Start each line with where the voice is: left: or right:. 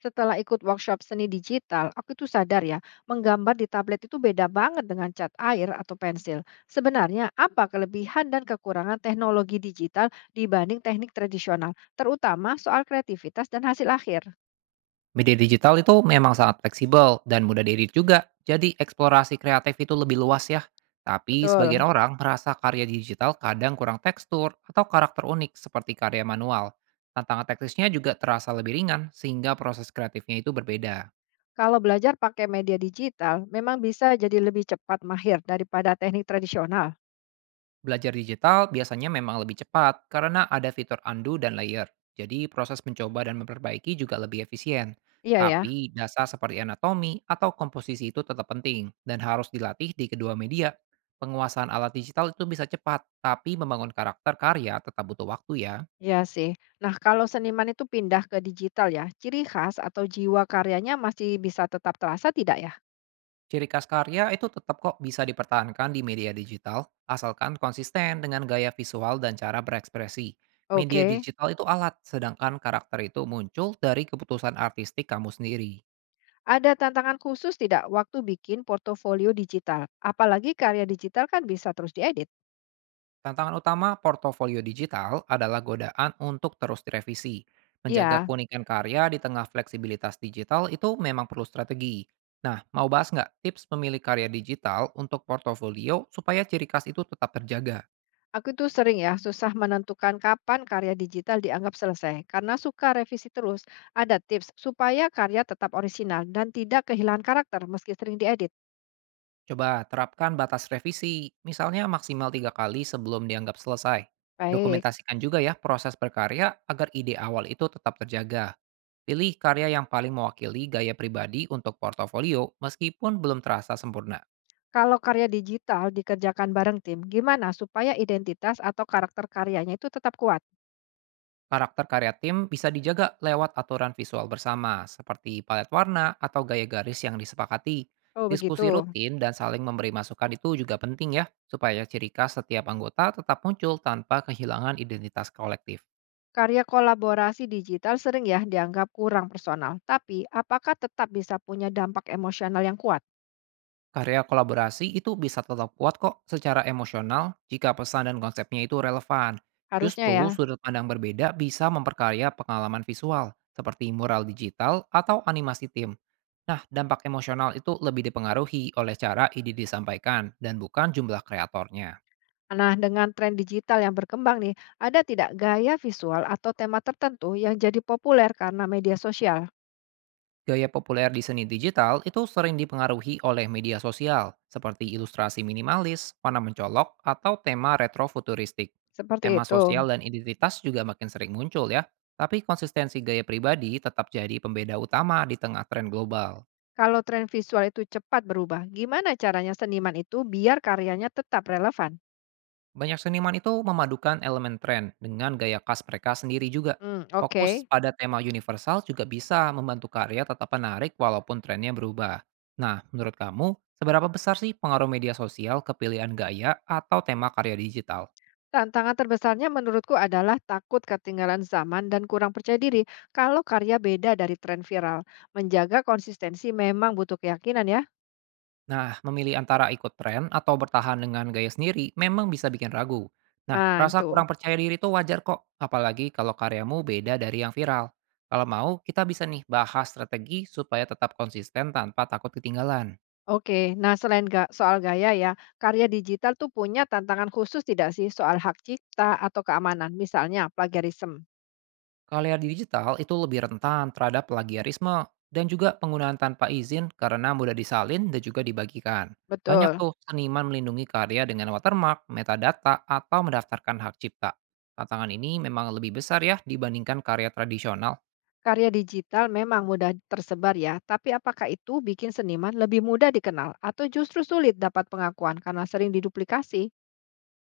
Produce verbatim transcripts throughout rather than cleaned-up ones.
left: Setelah ikut workshop seni digital, aku itu sadar ya, menggambar di tablet itu beda banget dengan cat air atau pensil. Sebenarnya, apa kelebihan dan kekurangan teknologi digital dibanding teknik tradisional, terutama soal kreativitas dan hasil akhir?
right: Media digital itu memang sangat fleksibel dan mudah diedit juga, jadi eksplorasi kreatif itu lebih luas ya. Tapi sebagian
left: Betul.
right: orang merasa karya digital kadang kurang tekstur atau karakter unik seperti karya manual. Tantangan teknisnya juga terasa lebih ringan sehingga proses kreatifnya itu berbeda.
left: Kalau belajar pakai media digital, memang bisa jadi lebih cepat mahir daripada teknik tradisional.
right: Belajar digital biasanya memang lebih cepat karena ada fitur undo dan layer. Jadi proses mencoba dan memperbaiki juga lebih efisien.
left: Iya ya,
right: Tapi dasar seperti anatomi atau komposisi itu tetap penting dan harus dilatih di kedua media. Penguasaan alat digital itu bisa cepat, tapi membangun karakter karya tetap butuh waktu ya.
left: iya sih. Nah, kalau seniman itu pindah ke digital ya, ciri khas atau jiwa karyanya masih bisa tetap terasa tidak ya?
right: Ciri khas karya itu tetap kok bisa dipertahankan di media digital, asalkan konsisten dengan gaya visual dan cara berekspresi. Media
left: Oke.
right: digital itu alat, sedangkan karakter itu muncul dari keputusan artistik kamu sendiri.
left: Ada tantangan khusus tidak waktu bikin portofolio digital? Apalagi karya digital kan bisa terus diedit.
right: Tantangan utama portofolio digital adalah godaan untuk terus direvisi. Menjaga
left: Iya,
right: keunikan karya di tengah fleksibilitas digital itu memang perlu strategi. Nah, mau bahas nggak tips memilih karya digital untuk portofolio supaya ciri khas itu tetap terjaga?
left: aku tuh sering ya susah menentukan kapan karya digital dianggap selesai karena suka revisi terus. Ada tips supaya karya tetap orisinal dan tidak kehilangan karakter meski sering diedit.
right: Coba terapkan batas revisi, misalnya maksimal tiga kali sebelum dianggap selesai.
left: Baik.
right: Dokumentasikan juga ya proses berkarya agar ide awal itu tetap terjaga. Pilih karya yang paling mewakili gaya pribadi untuk portofolio meskipun belum terasa sempurna.
left: Kalau karya digital dikerjakan bareng tim, gimana supaya identitas atau karakter karyanya itu tetap kuat?
right: Karakter karya tim bisa dijaga lewat aturan visual bersama, seperti palet warna atau gaya garis yang disepakati.
left: Oh, begitu.
right: Diskusi rutin dan saling memberi masukan itu juga penting ya, supaya ciri khas setiap anggota tetap muncul tanpa kehilangan identitas kolektif.
left: Karya kolaborasi digital sering ya dianggap kurang personal, tapi apakah tetap bisa punya dampak emosional yang kuat?
right: Karya kolaborasi itu bisa tetap kuat kok secara emosional jika pesan dan konsepnya itu relevan.
left: Harusnya
right: Justru
left: ya.
right: sudut pandang berbeda bisa memperkaya pengalaman visual, seperti mural digital atau animasi tim. Nah, dampak emosional itu lebih dipengaruhi oleh cara ide disampaikan dan bukan jumlah kreatornya.
left: Nah, dengan tren digital yang berkembang nih, ada tidak gaya visual atau tema tertentu yang jadi populer karena media sosial?
right: Gaya populer di seni digital itu sering dipengaruhi oleh media sosial, seperti ilustrasi minimalis, warna mencolok, atau tema retrofuturistik.
left: Seperti
right: Tema
left: itu.
right: sosial dan identitas juga makin sering muncul ya, tapi konsistensi gaya pribadi tetap jadi pembeda utama di tengah tren global.
left: Kalau tren visual itu cepat berubah, gimana caranya seniman itu biar karyanya tetap relevan?
right: Banyak seniman itu memadukan elemen tren dengan gaya khas mereka sendiri juga.
left: Hmm,
right: Fokus
left: oke.
right: pada tema universal juga bisa membantu karya tetap menarik walaupun trennya berubah. Nah, menurut kamu, seberapa besar sih pengaruh media sosial ke pilihan gaya atau tema karya digital?
left: Tantangan terbesarnya menurutku adalah takut ketinggalan zaman dan kurang percaya diri kalau karya beda dari tren viral. Menjaga konsistensi memang butuh keyakinan ya.
right: Nah, memilih antara ikut tren atau bertahan dengan gaya sendiri memang bisa bikin ragu. Nah,
left: Nah,
right: rasa
left: itu.
right: kurang percaya diri itu wajar kok, apalagi kalau karyamu beda dari yang viral. Kalau mau, kita bisa nih bahas strategi supaya tetap konsisten tanpa takut ketinggalan.
left: Oke, nah selain ga- soal gaya ya, karya digital tuh punya tantangan khusus tidak sih soal hak cipta atau keamanan, misalnya plagiarisme.
right: Karya digital itu lebih rentan terhadap plagiarisme dan juga penggunaan tanpa izin karena mudah disalin dan juga dibagikan. Banyak
left: Betul.
right: tuh seniman melindungi karya dengan watermark, metadata, atau mendaftarkan hak cipta. Tantangan ini memang lebih besar ya dibandingkan karya tradisional.
left: Karya digital memang mudah tersebar ya, tapi apakah itu bikin seniman lebih mudah dikenal atau justru sulit dapat pengakuan karena sering diduplikasi?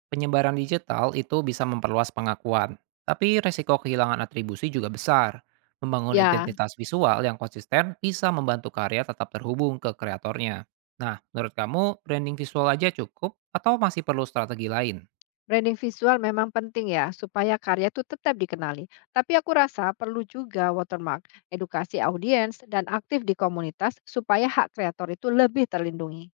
right: Penyebaran digital itu bisa memperluas pengakuan, tapi resiko kehilangan atribusi juga besar. Membangun
left: Ya,
right: identitas visual yang konsisten bisa membantu karya tetap terhubung ke kreatornya. Nah, menurut kamu branding visual aja cukup atau masih perlu strategi lain?
left: branding visual memang penting ya, supaya karya itu tetap dikenali. Tapi aku rasa perlu juga watermark, edukasi audiens, dan aktif di komunitas supaya hak kreator itu lebih terlindungi.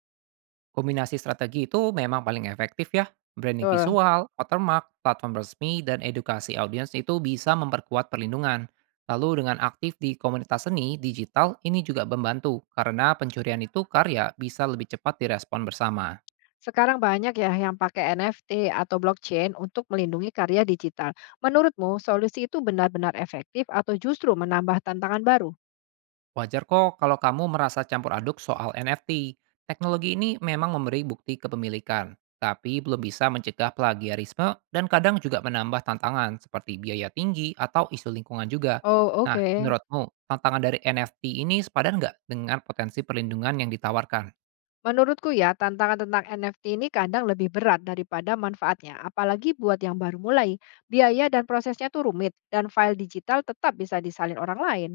right: Kombinasi strategi itu memang paling efektif ya. Branding
left: Betul.
right: visual, watermark, platform resmi, dan edukasi audiens itu bisa memperkuat perlindungan. Lalu dengan aktif di komunitas seni digital, ini juga membantu karena pencurian itu karya bisa lebih cepat direspon bersama.
left: Sekarang banyak ya yang pakai N F T atau blockchain untuk melindungi karya digital. Menurutmu solusi itu benar-benar efektif atau justru menambah tantangan baru?
right: Wajar kok kalau kamu merasa campur aduk soal N F T. Teknologi ini memang memberi bukti kepemilikan, tapi belum bisa mencegah plagiarisme dan kadang juga menambah tantangan seperti biaya tinggi atau isu lingkungan juga.
left: Oh,
right: Nah,
left: oke.
right: menurutmu, tantangan dari N F T ini sepadan nggak dengan potensi perlindungan yang ditawarkan?
left: Menurutku ya, tantangan tentang N F T ini kadang lebih berat daripada manfaatnya, apalagi buat yang baru mulai. Biaya dan prosesnya tuh rumit, dan file digital tetap bisa disalin orang lain.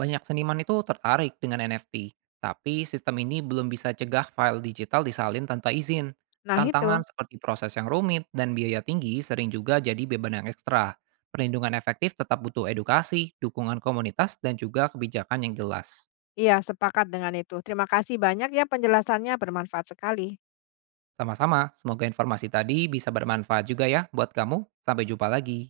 right: Banyak seniman itu tertarik dengan N F T, tapi sistem ini belum bisa cegah file digital disalin tanpa izin.
left: Nah itu,
right: Tantangan seperti proses yang rumit dan biaya tinggi sering juga jadi beban yang ekstra. Perlindungan efektif tetap butuh edukasi, dukungan komunitas, dan juga kebijakan yang jelas.
left: iya sepakat dengan itu. Terima kasih banyak ya penjelasannya, bermanfaat sekali.
right: Sama-sama, semoga informasi tadi bisa bermanfaat juga ya buat kamu. Sampai jumpa lagi.